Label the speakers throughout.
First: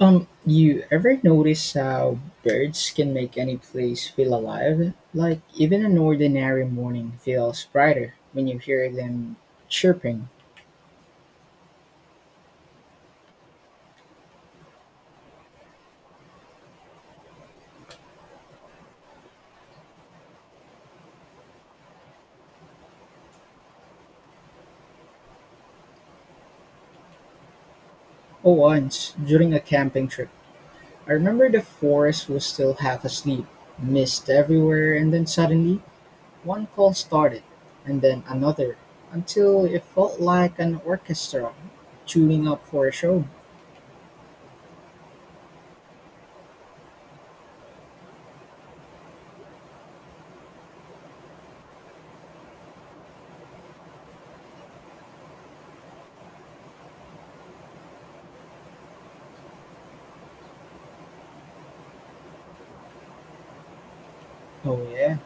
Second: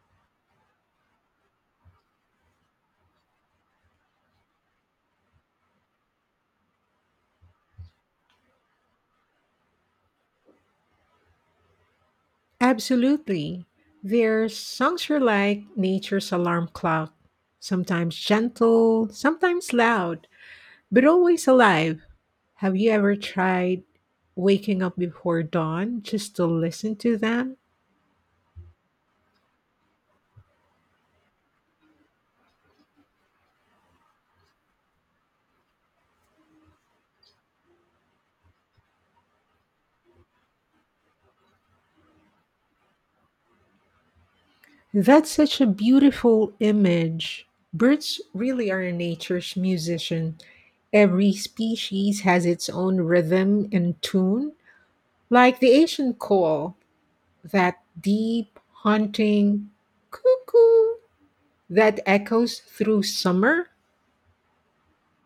Speaker 1: You ever notice how birds can make any place feel alive? Like, even an ordinary morning feels brighter when you hear them chirping.
Speaker 2: Absolutely. Their songs are like nature's alarm clock, sometimes gentle, sometimes loud, but always alive. Have you ever tried waking up before dawn just to listen to them?
Speaker 1: Oh, once, during a camping trip, I remember the forest was still half asleep, mist everywhere, and then suddenly, one call started, and then another, until it felt like an orchestra tuning up for a show.
Speaker 2: That's such a beautiful image. Birds really are nature's musician. Every species has its own rhythm and tune, like the Asian call, that deep, haunting cuckoo that echoes through summer.
Speaker 1: Oh, yeah.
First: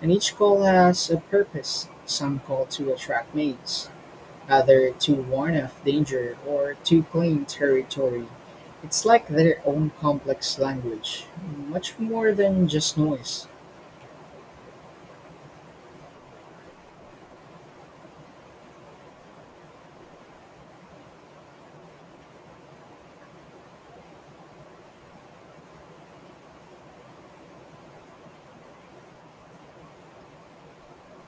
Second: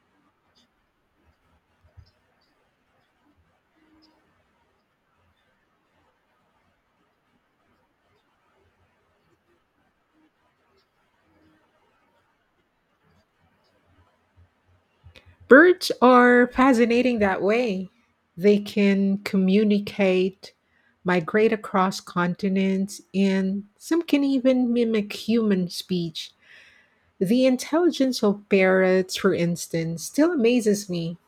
Speaker 1: And each call has a purpose. Some call to attract mates, either to warn of danger or to claim territory. It's like their own complex language, much more than just noise.
Speaker 2: Birds are fascinating that way. They can communicate, migrate across continents, and some can even mimic human speech. The intelligence of parrots, for instance, still amazes me.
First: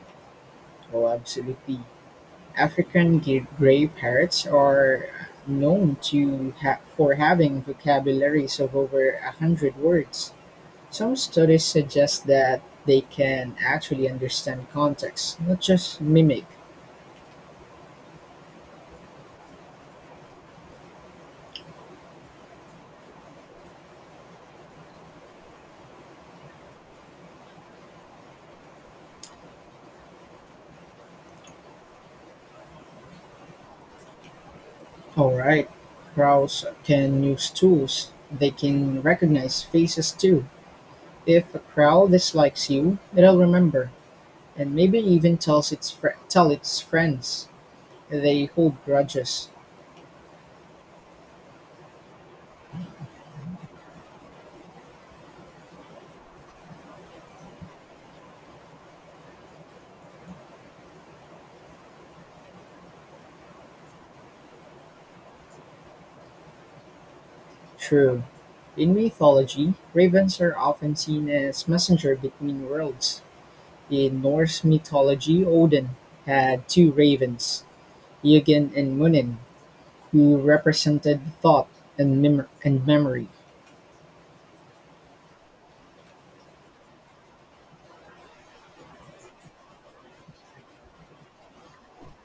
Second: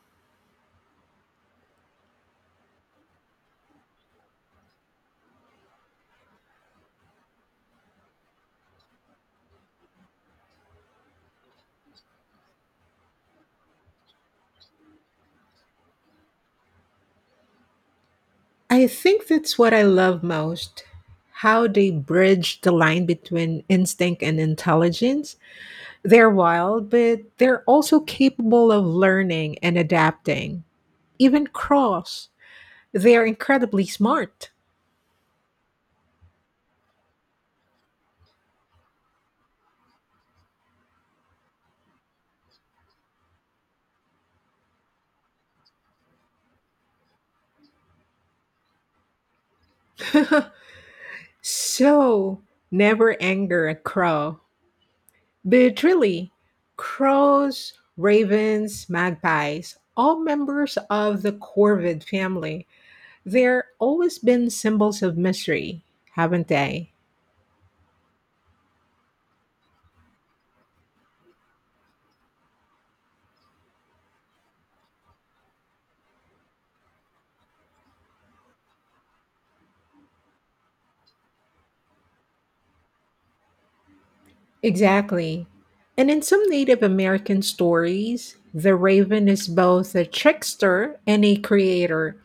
Speaker 1: Oh, absolutely. African gray parrots are known for having vocabularies of over a hundred words. Some studies suggest that they can actually understand context, not just mimic.
Speaker 2: I think that's what I love most: how they bridge the line between instinct and intelligence. They're wild, but they're also capable of learning and adapting. Even cross, they're incredibly smart.
Speaker 1: All right, crows can use tools. They can recognize faces too. If a crowd dislikes you, it'll remember, and maybe even tell its friends. They hold grudges.
Speaker 2: So, never anger a crow. But really, crows, ravens, magpies, all members of the corvid family, they're always been symbols of mystery, haven't they?
Speaker 1: True. In mythology, ravens are often seen as messenger between worlds. In Norse mythology, Odin had two ravens, Ygin and Munin, who represented thought and memory.
Speaker 2: Exactly. And in some Native American stories, the raven is both a trickster and a creator.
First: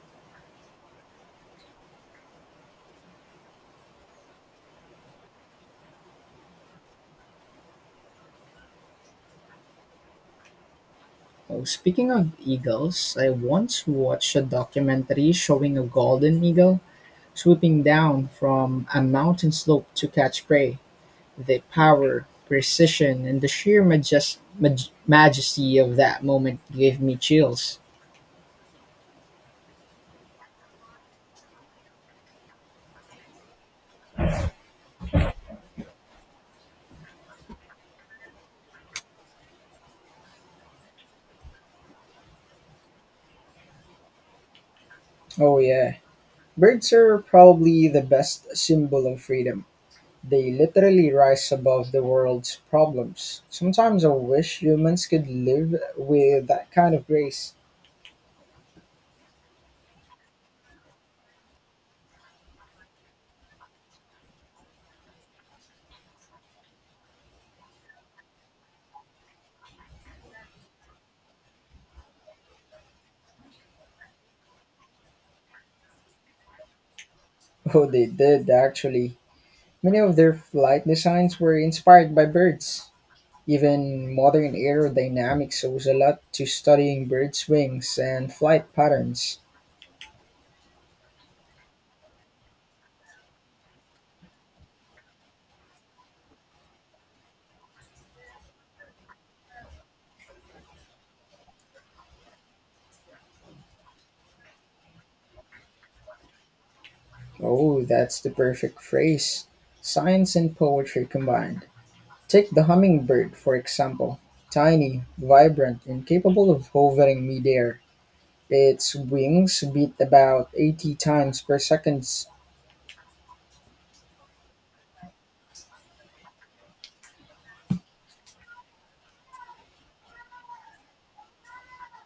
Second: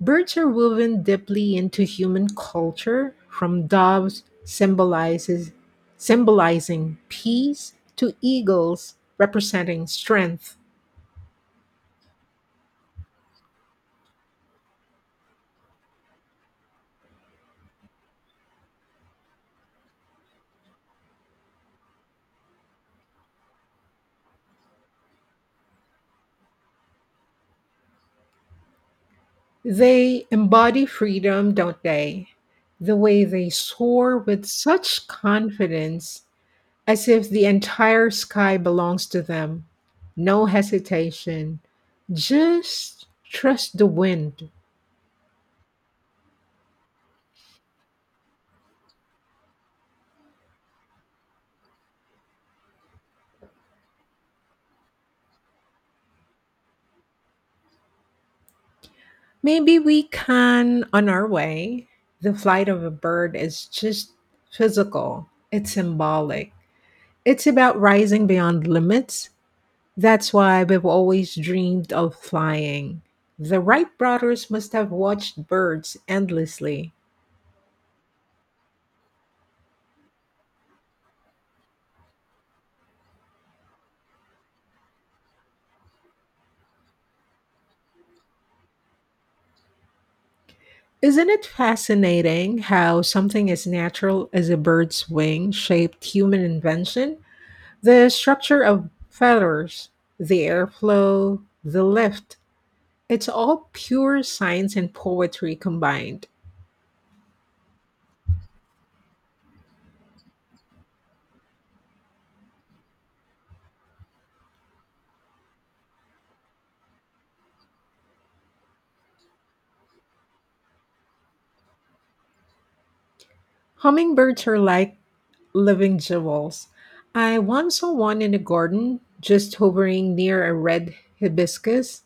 Speaker 2: Birds are woven deeply into human culture, from doves symbolizes symbolizing peace to eagles representing strength.
Speaker 1: Oh, speaking of eagles, I once watched a documentary showing a golden eagle swooping down from a mountain slope to catch prey, the power, precision, and the sheer majesty of that moment gave me chills.
Speaker 2: They embody freedom, don't they? The way they soar with such confidence, as if the entire sky belongs to them. No hesitation. Just trust the wind.
Speaker 1: Oh, yeah. Birds are probably the best symbol of freedom. They literally rise above the world's problems. Sometimes I wish humans could live with that kind of grace.
Speaker 2: Maybe we can on our way. The flight of a bird is just physical, it's symbolic. It's about rising beyond limits. That's why we've always dreamed of flying. The Wright brothers must have watched birds endlessly.
Speaker 1: Oh, they did, actually. Many of their flight designs were inspired by birds. Even modern aerodynamics owes a lot to studying birds' wings and flight patterns.
Speaker 2: Isn't it fascinating how something as natural as a bird's wing shaped human invention? The structure of feathers, the airflow, the lift, it's all pure science and poetry combined.
Speaker 1: Oh, that's the perfect phrase. Science and poetry combined. Take the hummingbird, for example. Tiny, vibrant, and capable of hovering midair. Its wings beat about 80 times per second.
Speaker 2: Hummingbirds are like living jewels. I once saw one in a garden just hovering near a red hibiscus,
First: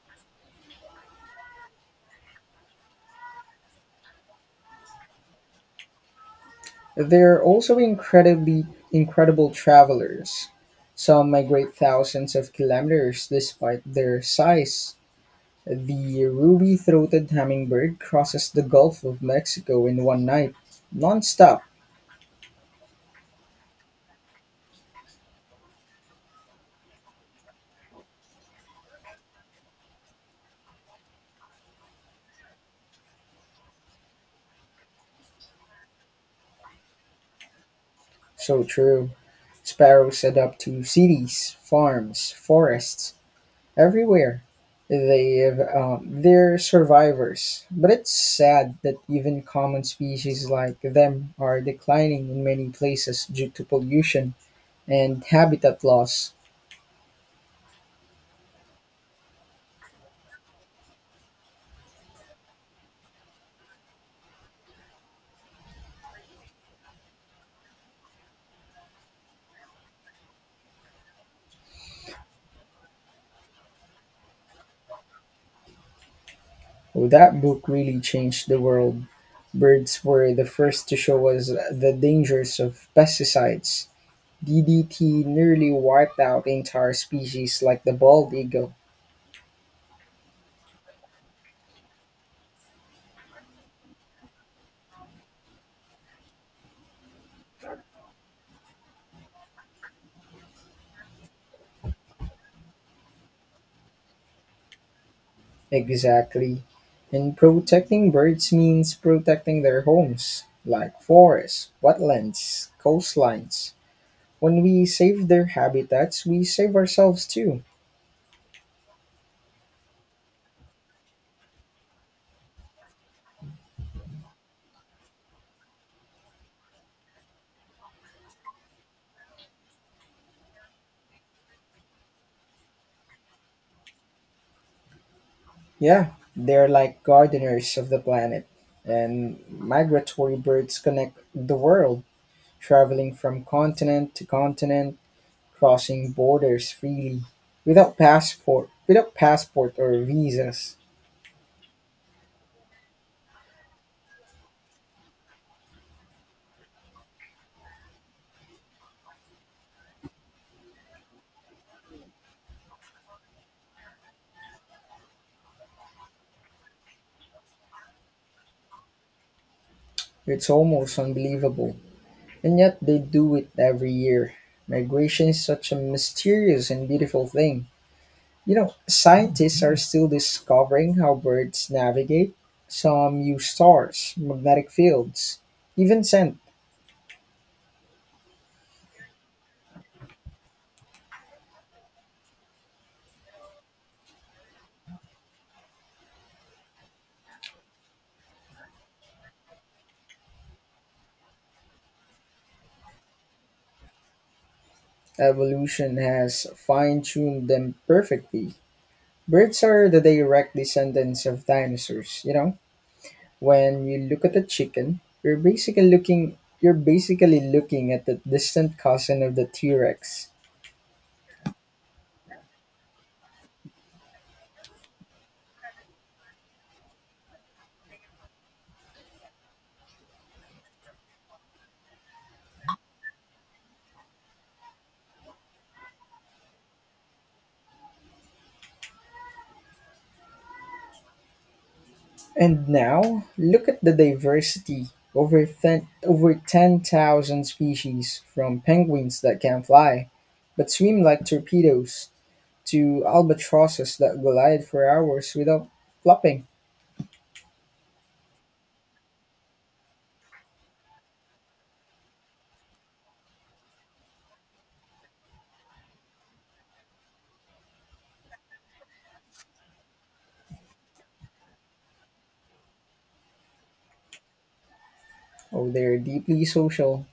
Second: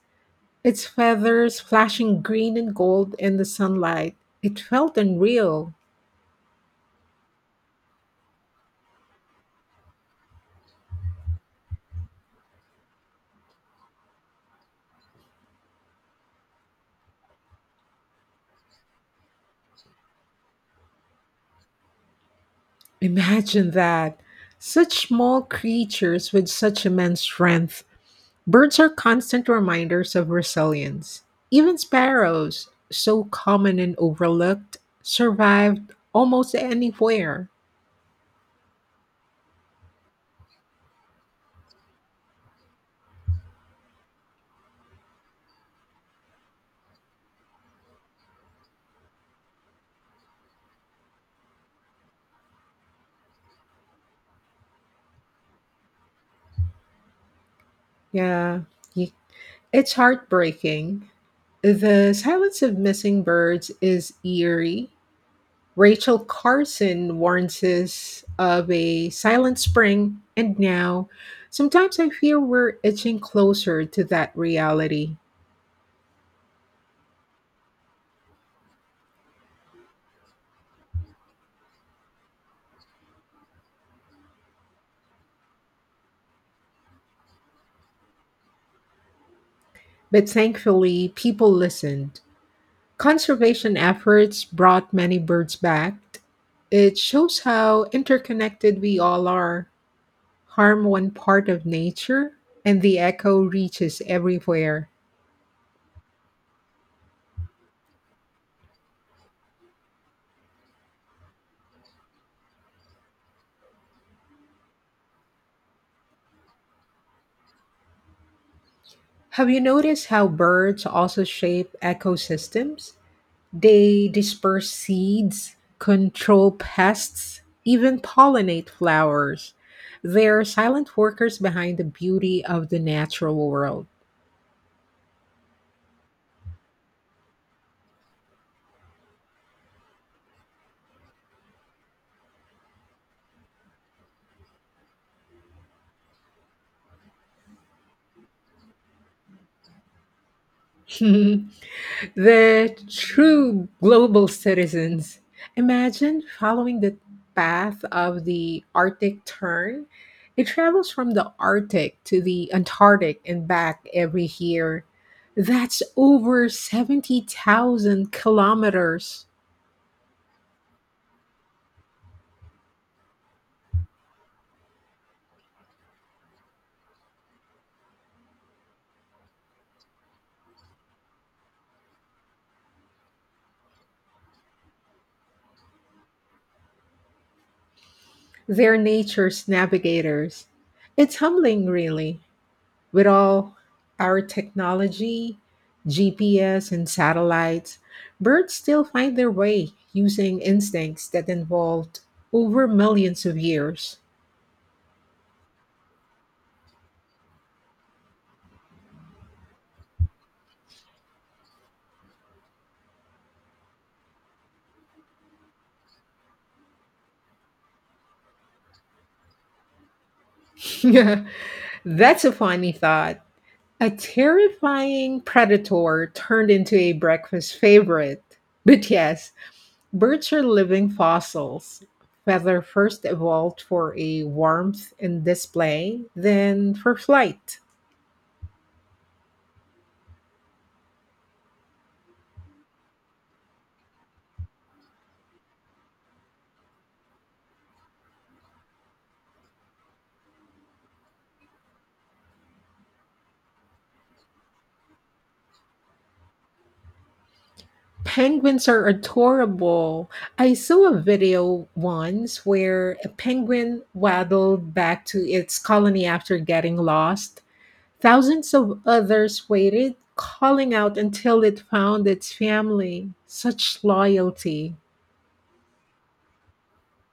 Speaker 2: its feathers flashing green and gold in the sunlight. It felt unreal.
Speaker 1: They're also incredibly incredible travelers. Some migrate thousands of kilometers despite their size. The ruby-throated hummingbird crosses the Gulf of Mexico in one night, nonstop.
Speaker 2: Imagine that. Such small creatures with such immense strength. Birds are constant reminders of resilience. Even sparrows, so common and overlooked, survived almost anywhere.
Speaker 1: So true. Sparrows adapt to cities, farms, forests, everywhere. They're survivors, but it's sad that even common species like them are declining in many places due to pollution and habitat loss.
Speaker 2: Yeah, y- it's heartbreaking. The silence of missing birds is eerie. Rachel Carson warns us of a silent spring, and now sometimes I fear we're edging closer to that reality.
Speaker 1: Oh, that book really changed the world. Birds were the first to show us the dangers of pesticides. DDT nearly wiped out entire species like the bald eagle.
Speaker 2: But thankfully, people listened. Conservation efforts brought many birds back. It shows how interconnected we all are. Harm one part of nature, and the echo reaches everywhere.
Speaker 1: Exactly. And protecting birds means protecting their homes, like forests, wetlands, coastlines. When we save their habitats, we save ourselves too.
Speaker 2: Have you noticed how birds also shape ecosystems? They disperse seeds, control pests, even pollinate flowers. They're silent workers behind the beauty of the natural world.
Speaker 1: Yeah, they're like gardeners of the planet, and migratory birds connect the world. Traveling from continent to continent, crossing borders freely, without passport or visas.
Speaker 2: The true global citizens. Imagine following the path of the Arctic tern. It travels from the Arctic to the Antarctic and back every year. That's over 70,000 kilometers.
Speaker 1: It's almost unbelievable. And yet they do it every year. Migration is such a mysterious and beautiful thing. You know, scientists are still discovering how birds navigate. Some use stars, magnetic fields, even scent.
Speaker 2: They're nature's navigators. It's humbling, really, with all our technology, GPS, and satellites. Birds still find their way using instincts that evolved over millions of years.
Speaker 1: Evolution has fine tuned them perfectly. Birds are the direct descendants of dinosaurs, you know? When you look at a chicken, you're basically looking at the distant cousin of the T-Rex.
Speaker 2: That's a funny thought. A terrifying predator turned into a breakfast favorite. But yes, birds are living fossils. Feather first evolved for a warmth and display, then for flight.
Speaker 1: And now, look at the diversity, over 10,000 species, from penguins that can fly but swim like torpedoes to albatrosses that glide for hours without flopping.
Speaker 2: Penguins are adorable. I saw a video once where a penguin waddled back to its colony after getting lost. Thousands of others waited, calling out until it found its family. Such loyalty.
Speaker 1: Oh, they're deeply social.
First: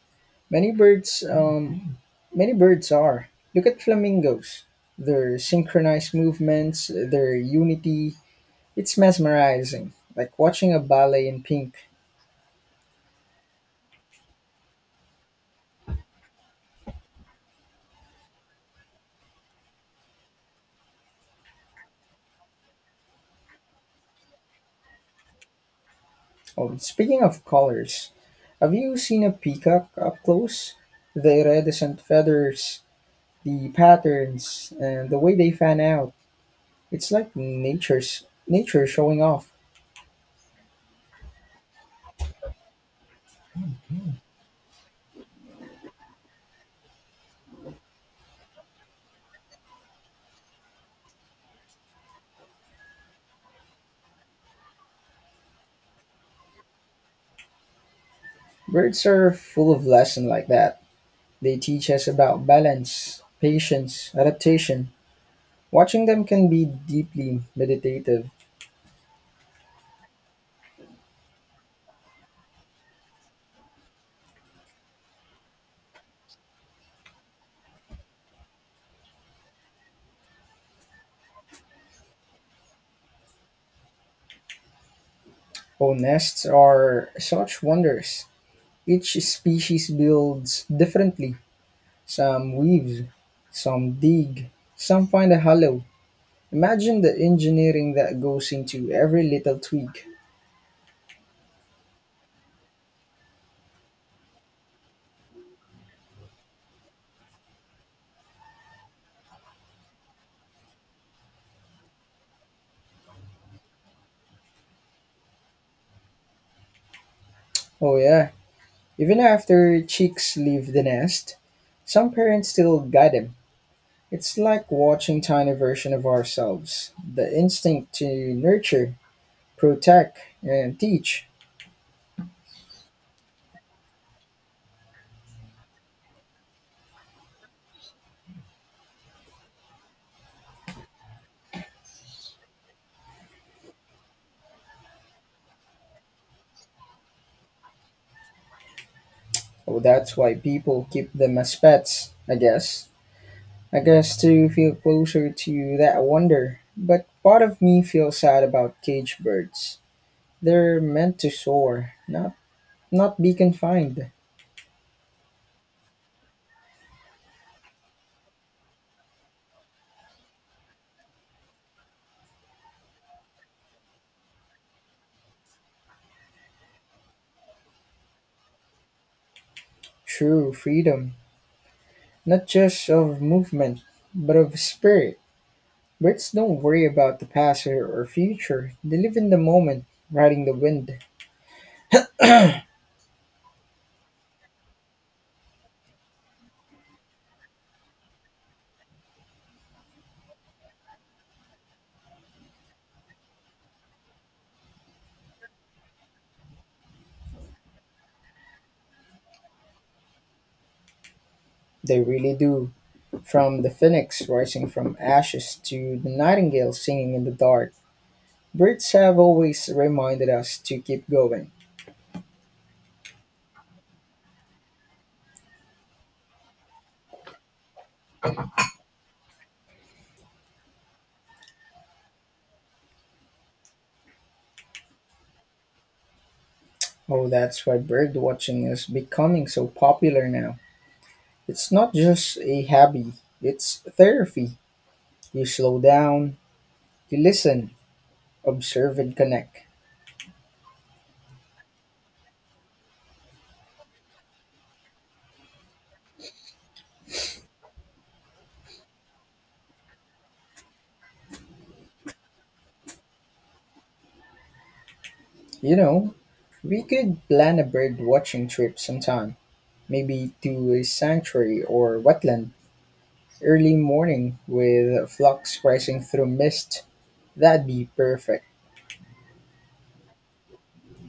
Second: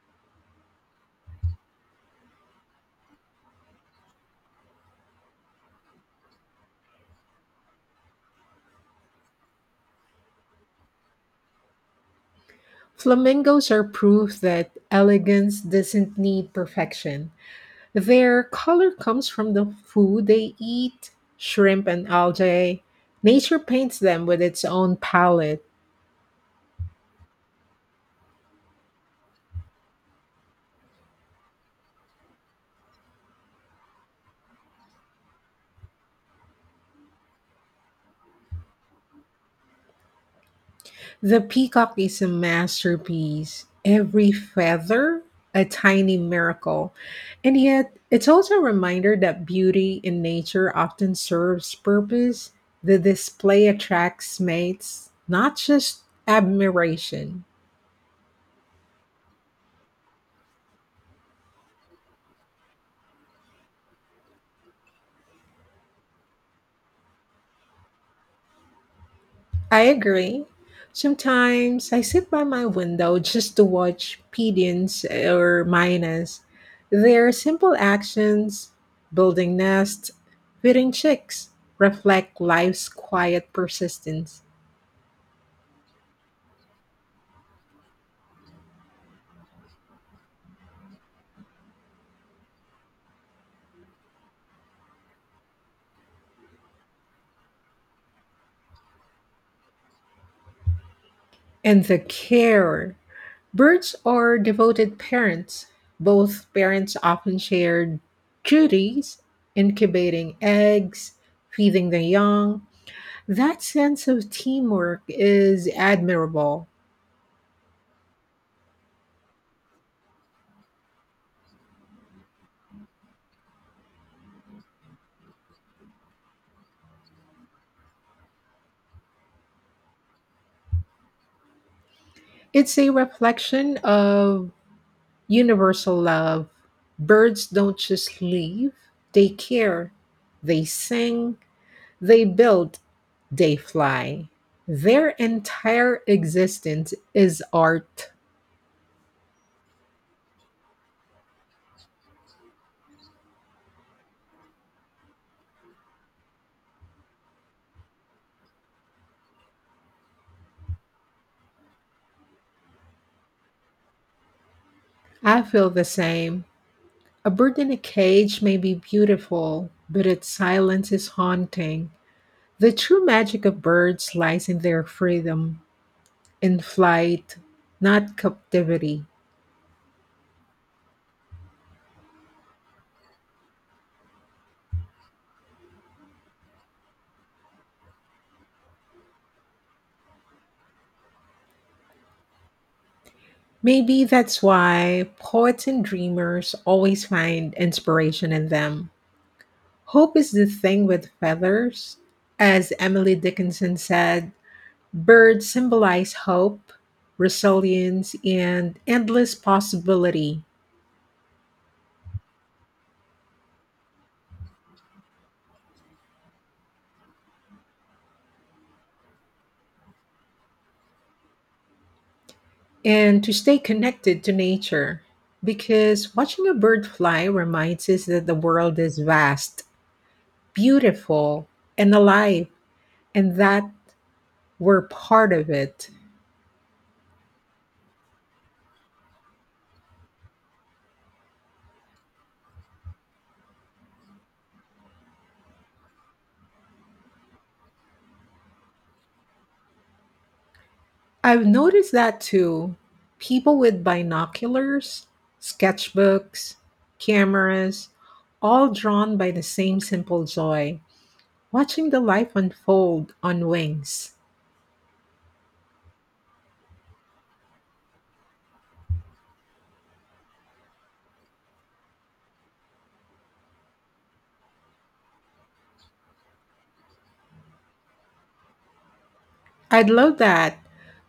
Speaker 1: Many birds, um, Many birds are. Look at flamingos. Their synchronized movements, their unity. It's mesmerizing, like watching a ballet in pink.
Speaker 2: Flamingos are proof that elegance doesn't need perfection. Their color comes from the food they eat, shrimp and algae. Nature paints them with its own palette.
Speaker 1: Oh, speaking of colors, have you seen a peacock up close? The iridescent feathers, the patterns, and the way they fan out. It's like nature showing off.
Speaker 2: The peacock is a masterpiece. Every feather, a tiny miracle. And yet, it's also a reminder that beauty in nature often serves purpose. The display attracts mates, not just admiration.
Speaker 1: Birds are full of lesson like that. They teach us about balance, patience, adaptation. Watching them can be deeply meditative.
Speaker 2: I agree. Sometimes I sit by my window just to watch pigeons or mynas. Their simple actions, building nests, feeding chicks, reflect life's quiet persistence.
Speaker 1: Oh, nests are such wonders. Each species builds differently. Some weave, some dig, some find a hollow. Imagine the engineering that goes into every little twig.
Speaker 2: And the care. Birds are devoted parents. Both parents often share duties, incubating eggs, feeding the young. That sense of teamwork is admirable.
Speaker 1: Oh, yeah. Even after chicks leave the nest, some parents still guide them. It's like watching tiny version of ourselves. The instinct to nurture, protect, and teach.
Speaker 2: It's a reflection of universal love. Birds don't just leave, they care, they sing, they build, they fly. Their entire existence is art.
Speaker 1: Oh, that's why people keep them as pets, I guess. I guess to feel closer to that wonder. But part of me feels sad about cage birds. They're meant to soar, not be confined.
Speaker 2: I feel the same. A bird in a cage may be beautiful, but its silence is haunting. The true magic of birds lies in their freedom, in flight, not captivity.
Speaker 1: True freedom, not just of movement, but of spirit. Birds don't worry about the past or future. They live in the moment, riding the wind.
Speaker 2: Maybe that's why poets and dreamers always find inspiration in them. Hope is the thing with feathers. As Emily Dickinson said, birds symbolize hope, resilience, and endless possibility,
Speaker 1: They really do. From the phoenix rising from ashes to the nightingale singing in the dark. Birds have always reminded us to keep going.
Speaker 2: and to stay connected to nature. Because watching a bird fly reminds us that the world is vast, beautiful, and alive, and that we're part of it.
Speaker 1: Oh, that's why bird watching is becoming so popular now. It's not just a hobby, it's therapy. You slow down, you listen, observe, and connect.
Speaker 2: I've noticed that too. People with binoculars, sketchbooks, cameras, all drawn by the same simple joy, watching the life unfold on wings.
Speaker 1: You know, we could plan a bird watching trip sometime, maybe to a sanctuary or wetland. Early morning with flocks rising through mist, that'd be perfect.
Speaker 2: I'd love that.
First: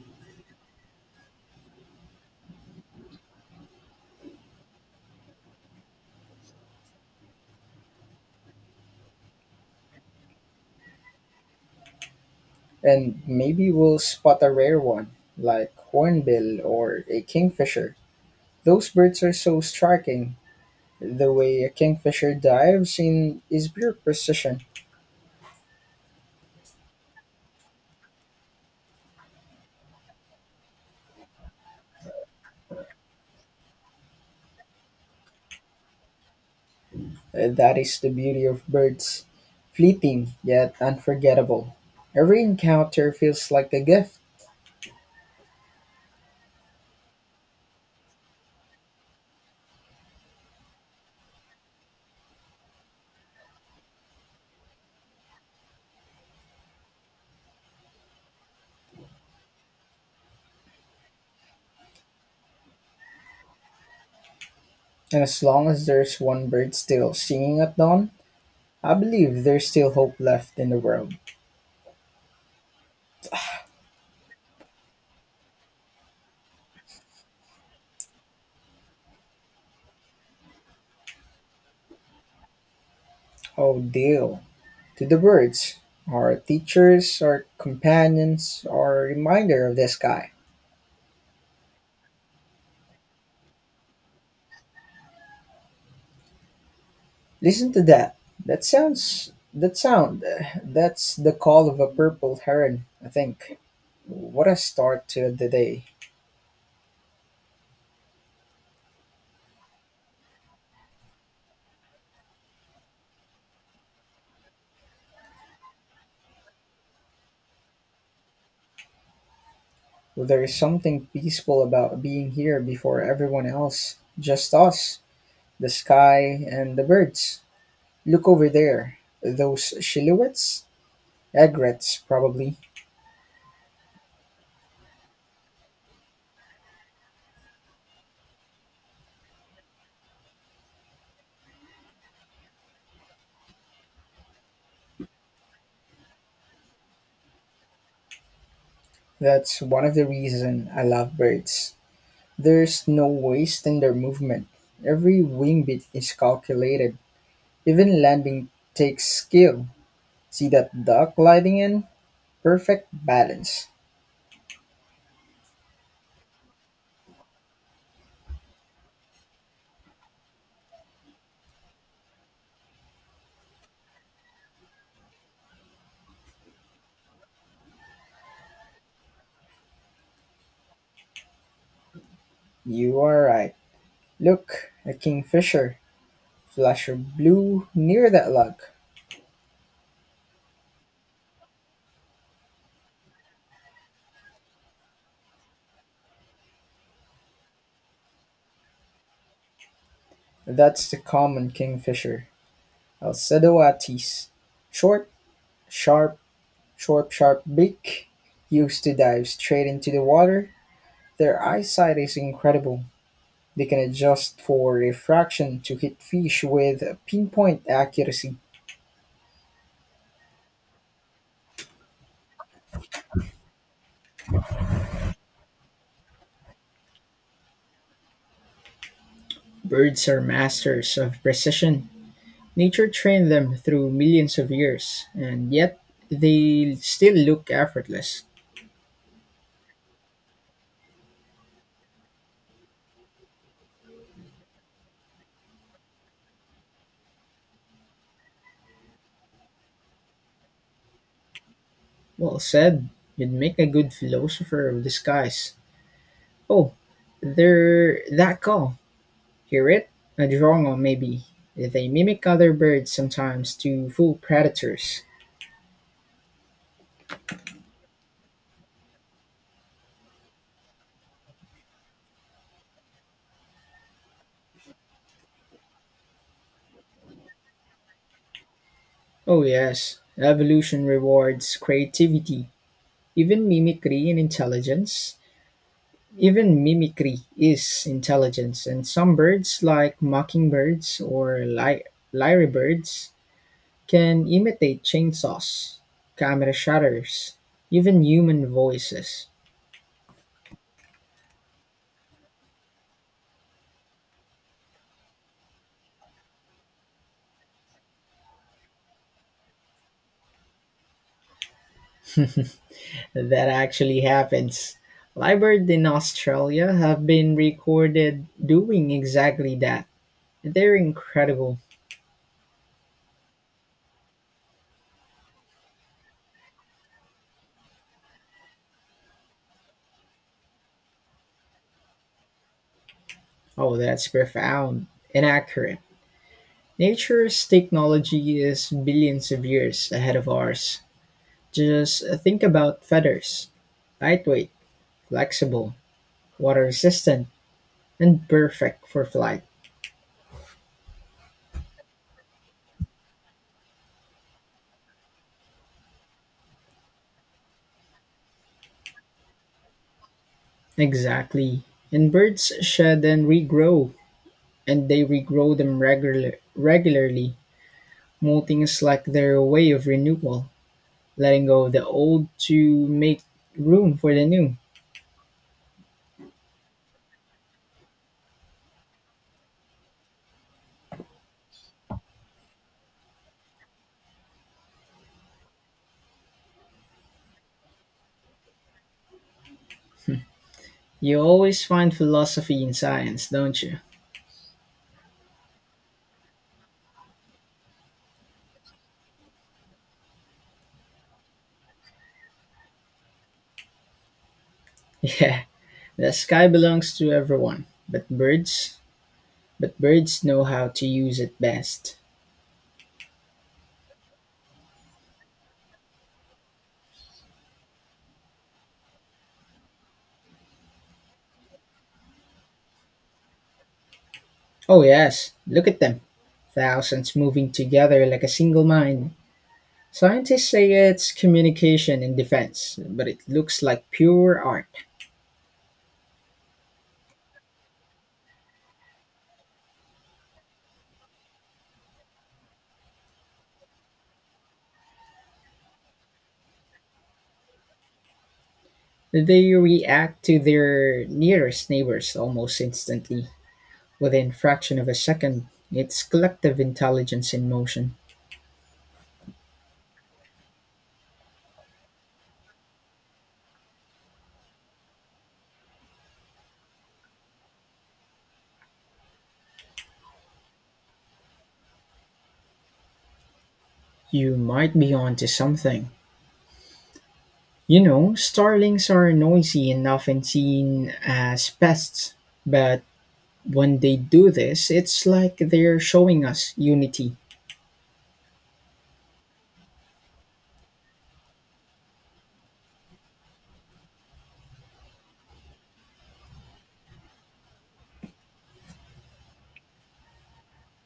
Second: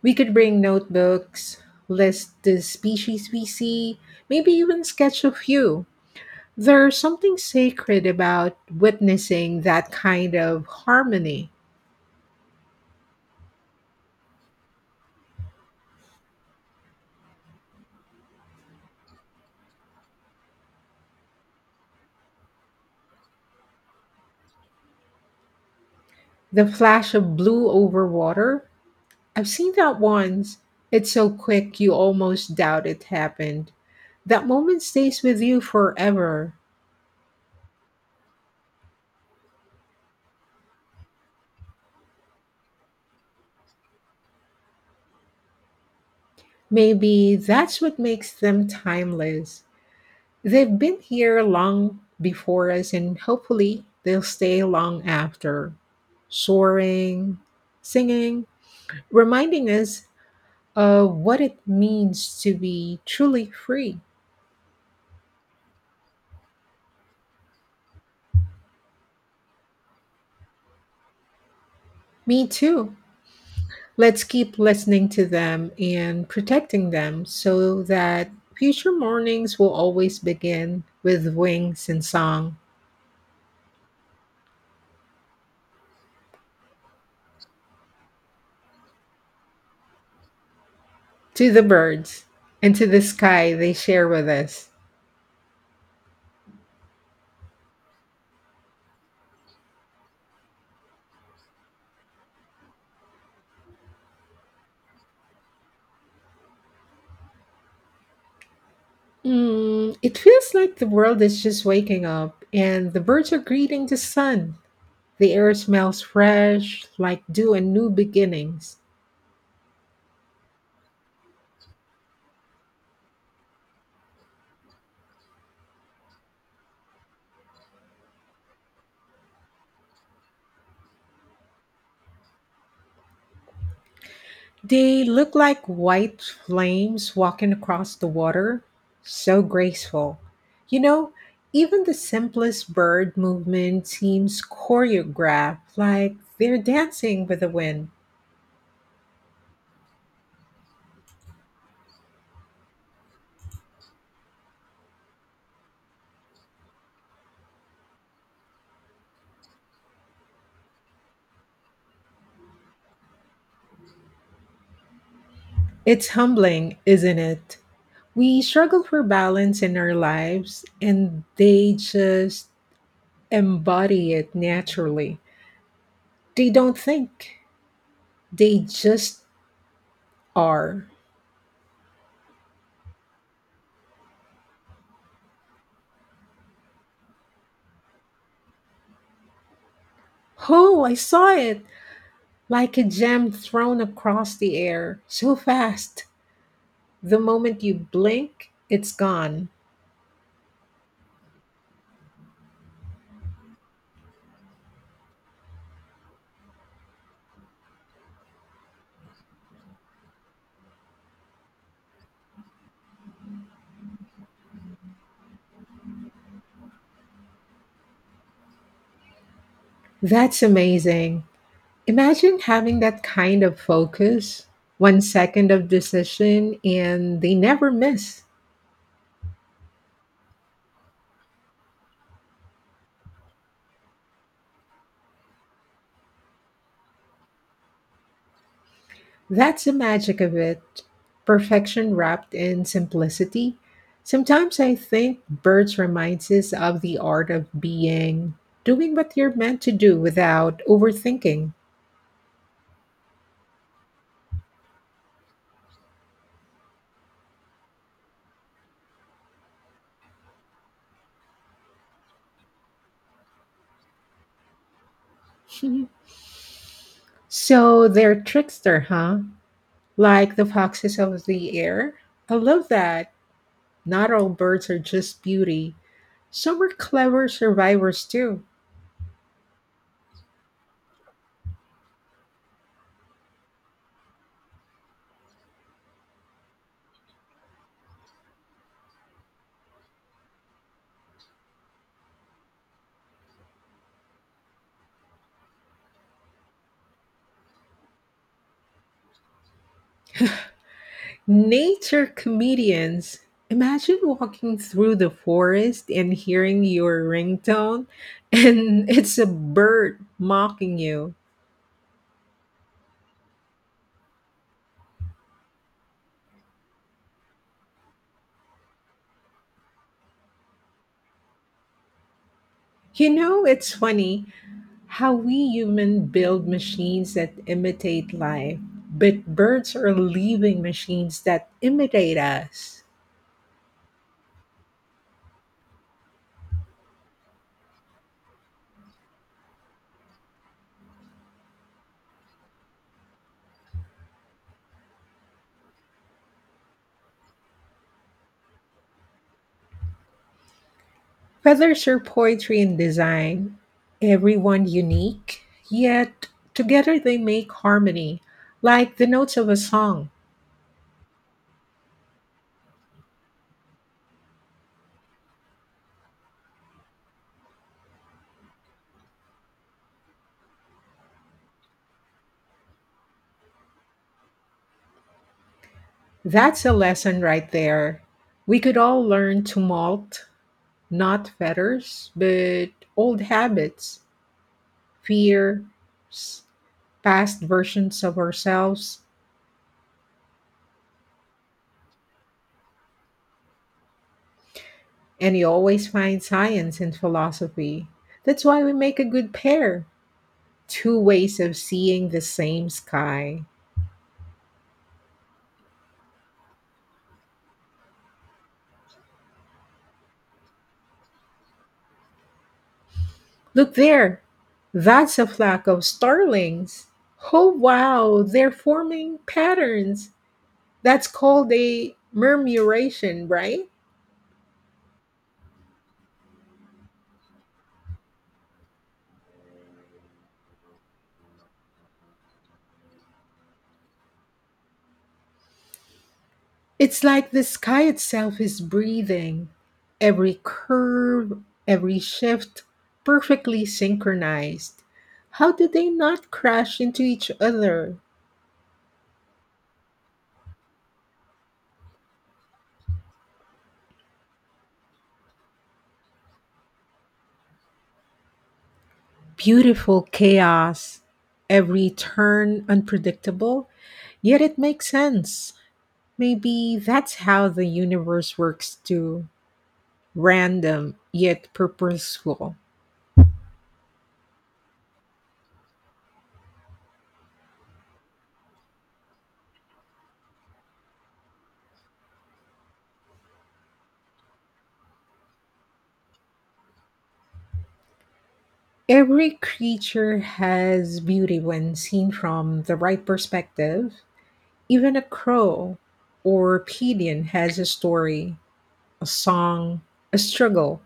Speaker 2: We could bring notebooks, list the species we see, maybe even sketch a few. There's something sacred about witnessing that kind of harmony.
Speaker 1: And maybe we'll spot a rare one, like hornbill or a kingfisher. Those birds are so striking. The way a kingfisher dives in is pure precision.
Speaker 2: The flash of blue over water, I've seen that once. It's so quick you almost doubt it happened. That moment stays with you forever.
Speaker 1: That is the beauty of birds. Fleeting, yet unforgettable. Every encounter feels like a gift.
Speaker 2: Maybe that's what makes them timeless. They've been here long before us, and hopefully, they'll stay long after. Soaring, singing, reminding us of what it means to be truly free.
Speaker 1: And as long as there's one bird still singing at dawn, I believe there's still hope left in the world.
Speaker 2: Me too. Let's keep listening to them and protecting them so that future mornings will always begin with wings and song.
Speaker 1: Oh, deal. To the birds, our teachers, our companions, our reminder of the sky.
Speaker 2: To the birds and to the sky they share with us.
Speaker 1: Listen to that. That sounds. That sound. That's the call of a purple heron, I think. What a start to the day.
Speaker 2: Mm, it feels like the world is just waking up and the birds are greeting the sun. The air smells fresh, like dew and new beginnings.
Speaker 1: Well, there is something peaceful about being here before everyone else. Just us, the sky, and the birds. Look over there. Those silhouettes? Egrets, probably.
Speaker 2: They look like white flames walking across the water. So graceful. You know, even the simplest bird movement seems choreographed, like they're dancing with the wind.
Speaker 1: That's one of the reasons I love birds. There's no waste in their movement. Every wingbeat is calculated. Even landing takes skill. See that duck gliding in? Perfect balance.
Speaker 2: It's humbling, isn't it? We struggle for balance in our lives, and they just embody it naturally. They don't think, they just are.
Speaker 1: You are right. Look, a kingfisher. Flash of blue near that log.
Speaker 2: Oh, I saw it! Like a gem thrown across the air, so fast, the moment you blink, it's gone.
Speaker 1: That's the common kingfisher, Alcedoates. Short, sharp, Short, sharp beak. Used to dive straight into the water, their eyesight is incredible. They can adjust for refraction to hit fish with pinpoint accuracy.
Speaker 2: That's amazing. Imagine having that kind of focus, one second of decision, and they never miss.
Speaker 1: Birds are masters of precision. Nature trained them through millions of years, and yet they still look effortless.
Speaker 2: That's the magic of it. Perfection wrapped in simplicity. Sometimes I think birds reminds us of the art of being, doing what you're meant to do without overthinking.
Speaker 1: Well said. You'd make a good philosopher of disguise. Oh, they're that call. Hear it? A drongo, maybe. They mimic other birds sometimes to fool predators.
Speaker 2: So they're trickster, huh? Like the foxes of the air. I love that. Not all birds are just beauty. Some are clever survivors too.
Speaker 1: Oh, yes. Evolution rewards creativity Even mimicry in intelligence. Even mimicry is intelligence, and some birds, like mockingbirds or lyrebirds, can imitate chainsaws, camera shutters, even human voices.
Speaker 2: Nature comedians. Imagine walking through the forest and hearing your ringtone, and it's a bird mocking you.
Speaker 1: That actually happens. Lyrebird in Australia have been recorded doing exactly that. They're incredible.
Speaker 2: You know, it's funny how we humans build machines that imitate life, but birds are living machines that imitate us.
Speaker 1: Oh, that's profound and accurate. Nature's technology is billions of years ahead of ours. Just think about feathers: lightweight, flexible, water resistant, and perfect for flight.
Speaker 2: Feathers through poetry and design, everyone unique, yet together they make harmony, like the notes of a song.
Speaker 1: Exactly. And birds shed and regrow, and they regrow them regular- regularly. Molting is like their way of renewal, letting go of the old to make room for the new.
Speaker 2: That's a lesson right there. We could all learn to malt, not feathers, but old habits, fears, past versions of ourselves,
Speaker 1: You always find philosophy in science, don't you?
Speaker 2: and you always find science in philosophy. That's why we make a good pair. Two ways of seeing the same sky.
Speaker 1: Yeah. The sky belongs to everyone, but birds know how to use it best.
Speaker 2: Look there. That's a flock of starlings. Oh, wow. They're forming patterns. That's called a murmuration, right?
Speaker 1: Oh yes, look at them. Thousands moving together like a single mind. Scientists say it's communication and defense, but it looks like pure art.
Speaker 2: It's like the sky itself is breathing. Every curve, every shift, perfectly synchronized. How did they not crash into each other?
Speaker 1: They react to their nearest neighbors almost instantly. Within fraction of a second, it's collective intelligence in motion.
Speaker 2: Beautiful chaos. Every turn unpredictable, yet it makes sense. Maybe that's how the universe works too, random yet purposeful.
Speaker 1: You might be onto something. You know, starlings are noisy and often seen as pests, but when they do this, it's like they're showing us unity.
Speaker 2: Every creature has beauty when seen from the right perspective. Even a crow or pigeon has a story, a song, a struggle.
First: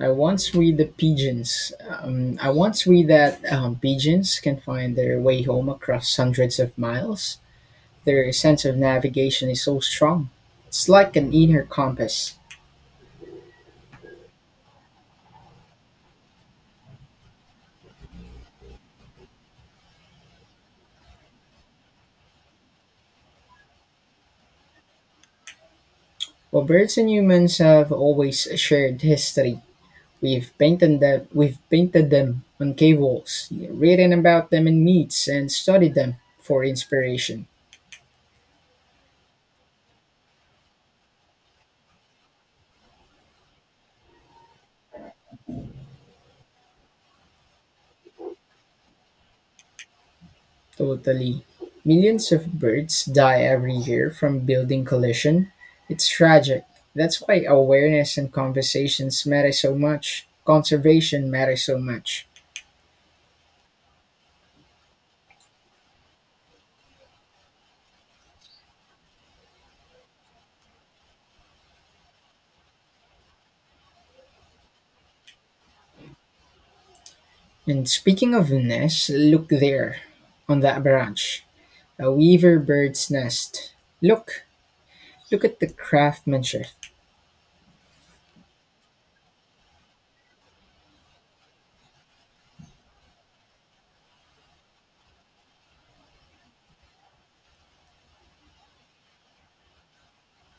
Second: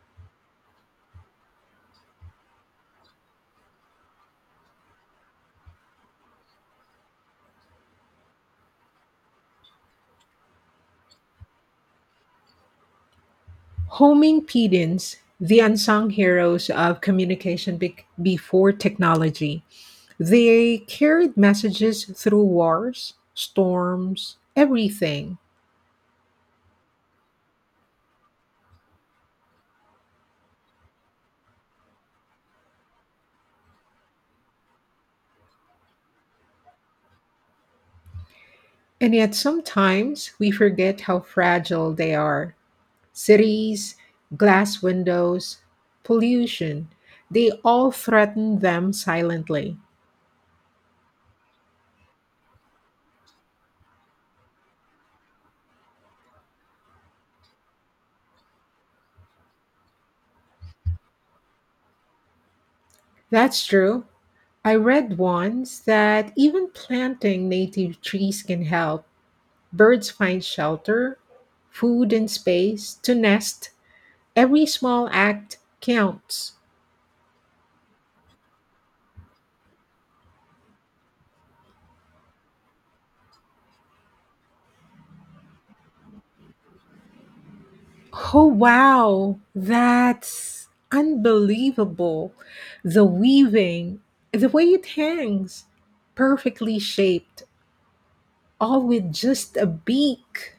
Speaker 1: I once read the pigeons. I once read that pigeons can find their way home across hundreds of miles. Their sense of navigation is so strong. It's like an inner compass.
Speaker 2: Homing pigeons, the unsung heroes of communication bec before technology, they carried messages through wars, storms, everything.
Speaker 1: Well, birds and humans have always shared history. We've painted them on cave walls, written about them in myths, and studied them for inspiration.
Speaker 2: And yet sometimes we forget how fragile they are. Cities, glass windows, pollution, they all threaten them silently.
Speaker 1: Totally, millions of birds die every year from building collision. It's tragic. That's why awareness and conversations matter so much. Conservation matters so much.
Speaker 2: That's true. I read once that even planting native trees can help. Birds find shelter, food, and space to nest. Every small act counts.
Speaker 1: And speaking of nests, look there, on that branch, a weaver bird's nest. Look, Look at the craftsmanship.
Speaker 2: Oh, wow. That's unbelievable. The weaving, the way it hangs, perfectly shaped, all with just a beak.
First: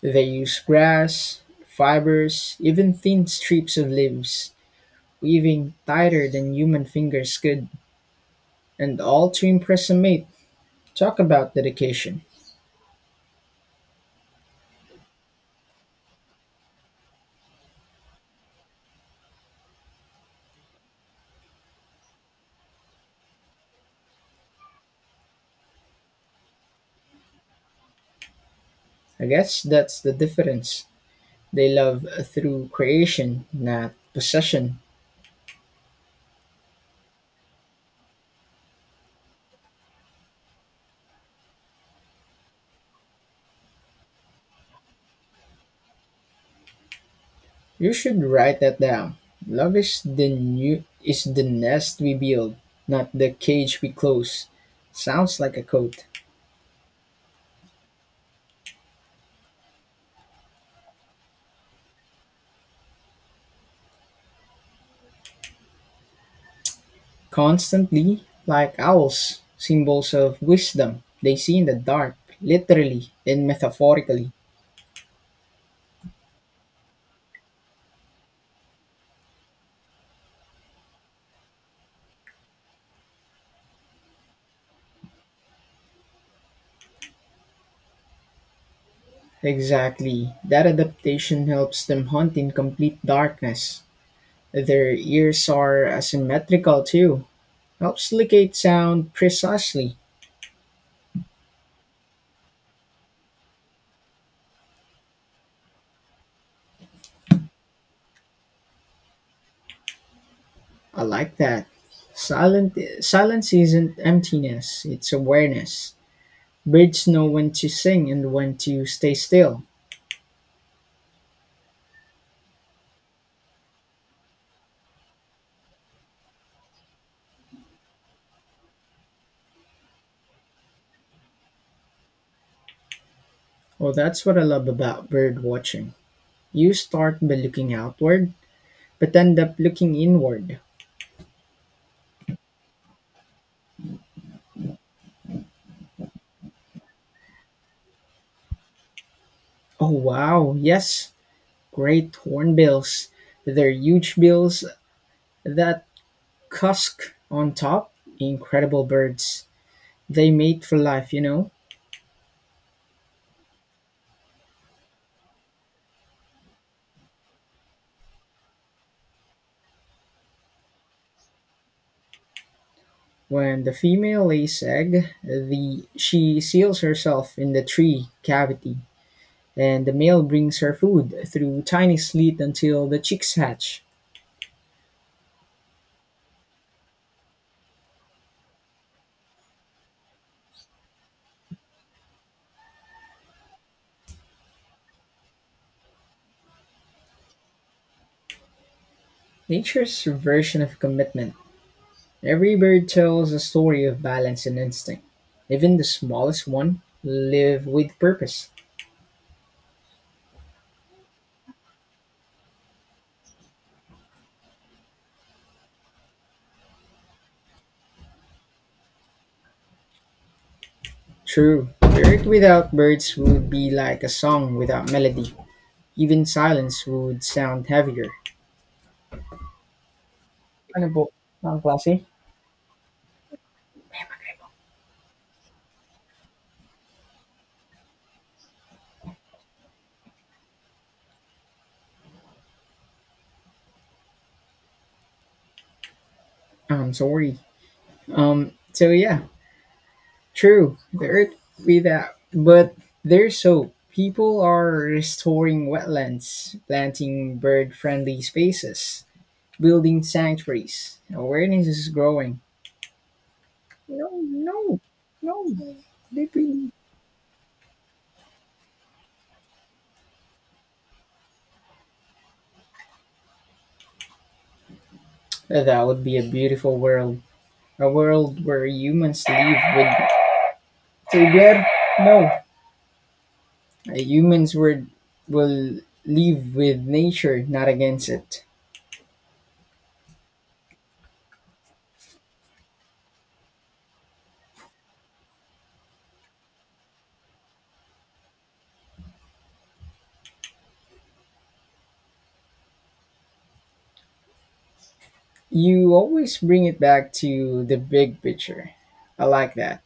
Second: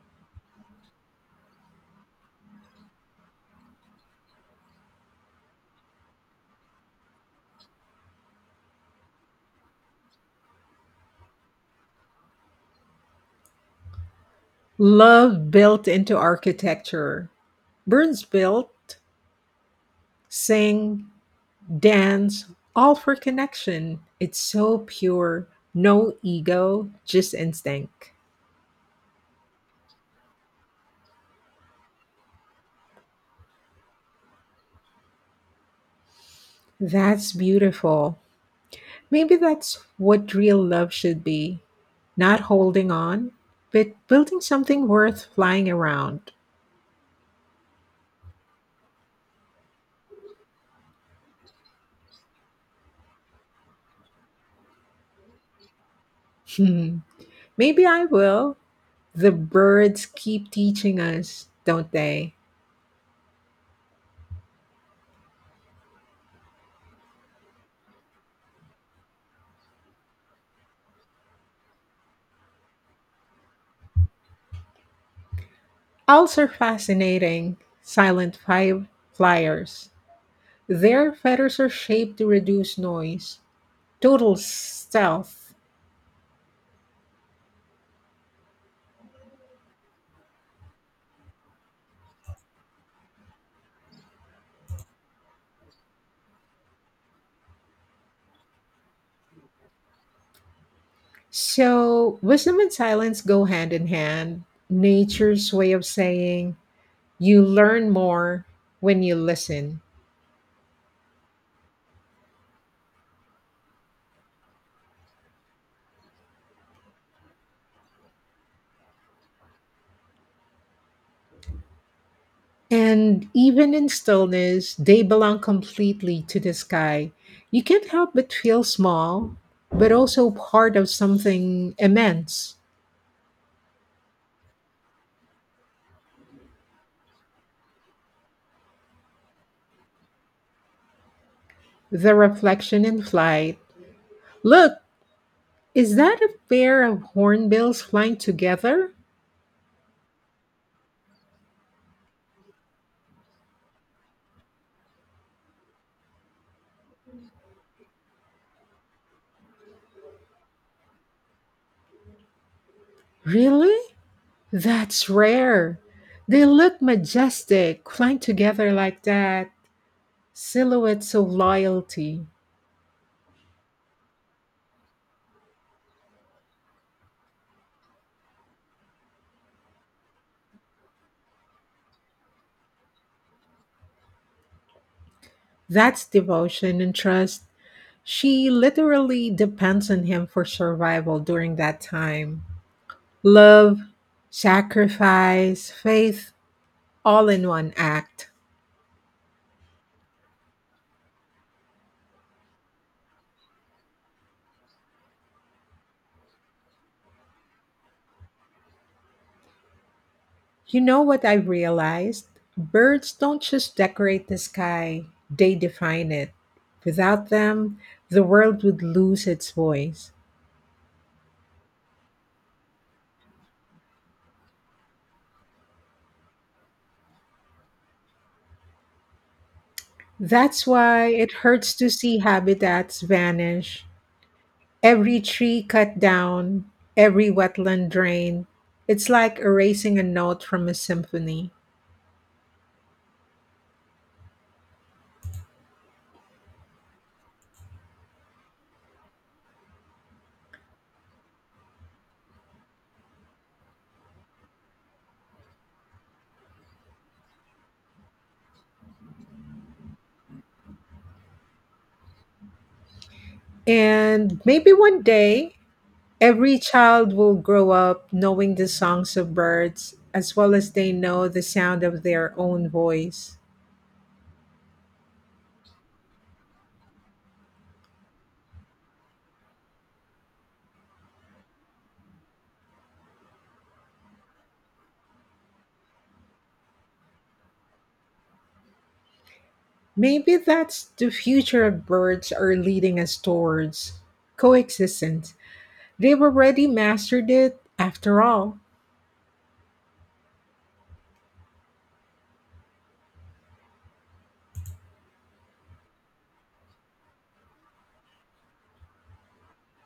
Speaker 1: They use grass, fibers, even thin strips of leaves, weaving tighter than human fingers could, and all to impress a mate. Talk about dedication.
Speaker 2: Love built into architecture. Burns built, sing, dance, all for connection. It's so pure. No ego, just instinct.
Speaker 1: I guess that's the difference. They love through creation, not possession.
Speaker 2: That's beautiful. Maybe that's what real love should be, not holding on, but building something worth flying around.
Speaker 1: You should write that down. Love is the nest we build, not the cage we close. Sounds like a quote.
Speaker 2: Hmm. Maybe I will. The birds keep teaching us, don't they?
Speaker 1: Constantly, like owls, symbols of wisdom, they see in the dark, literally and metaphorically.
Speaker 2: Also fascinating, silent flyers. Their feathers are shaped to reduce noise, total stealth.
Speaker 1: Exactly. That adaptation helps them hunt in complete darkness. Their ears are asymmetrical too. Helps locate sound precisely.
Speaker 2: So, wisdom and silence go hand in hand. Nature's way of saying, you learn more when you listen.
Speaker 1: I like that. Silent Silence isn't emptiness, it's awareness. Birds know when to sing and when to stay still.
Speaker 2: And even in stillness, they belong completely to the sky. You can't help but feel small, but also part of something immense.
Speaker 1: Oh, that's what I love about bird watching. You start by looking outward, but end up looking inward.
Speaker 2: The reflection in flight. Look, is that a pair of hornbills flying together?
Speaker 1: Oh, wow, yes, great hornbills. Their huge bills that cusk on top, incredible birds. They mate for life, you know.
Speaker 2: Really? That's rare. They look majestic, flying together like that. Silhouettes of loyalty.
Speaker 1: When the female lays egg, the she seals herself in the tree cavity, and the male brings her food through tiny slit until the chicks hatch.
Speaker 2: That's devotion and trust. She literally depends on him for survival during that time. Love, sacrifice, faith, all in one act.
Speaker 1: Nature's version of commitment. Every bird tells a story of balance and instinct. Even the smallest one live with purpose.
Speaker 2: You know what I realized? Birds don't just decorate the sky, they define it. Without them, the world would lose its voice.
Speaker 1: True, the earth without birds would be like a song without melody. Even silence would sound heavier.
Speaker 2: That's
Speaker 1: Ano po?
Speaker 2: why it
Speaker 1: Ang
Speaker 2: hurts to
Speaker 1: klase?
Speaker 2: see habitats vanish. Every tree cut down, every wetland drained. It's like erasing a note from a symphony.
Speaker 1: I'm sorry. So yeah, true. The earth without, but There's so people are restoring wetlands, planting bird-friendly spaces, building sanctuaries. Awareness is growing. No,
Speaker 2: And maybe
Speaker 1: no,
Speaker 2: one
Speaker 1: no.
Speaker 2: day, every
Speaker 1: Deeply.
Speaker 2: child will grow up knowing the songs of birds as well as they know the sound of their own voice.
Speaker 1: That would be a beautiful world. A world where humans live with. Xavier, no. Humans were, will live with nature, not against it.
Speaker 2: Maybe that's the future of birds are leading us towards coexistence. They've already mastered it after all.
Speaker 1: You always bring it back to the big picture. I like that.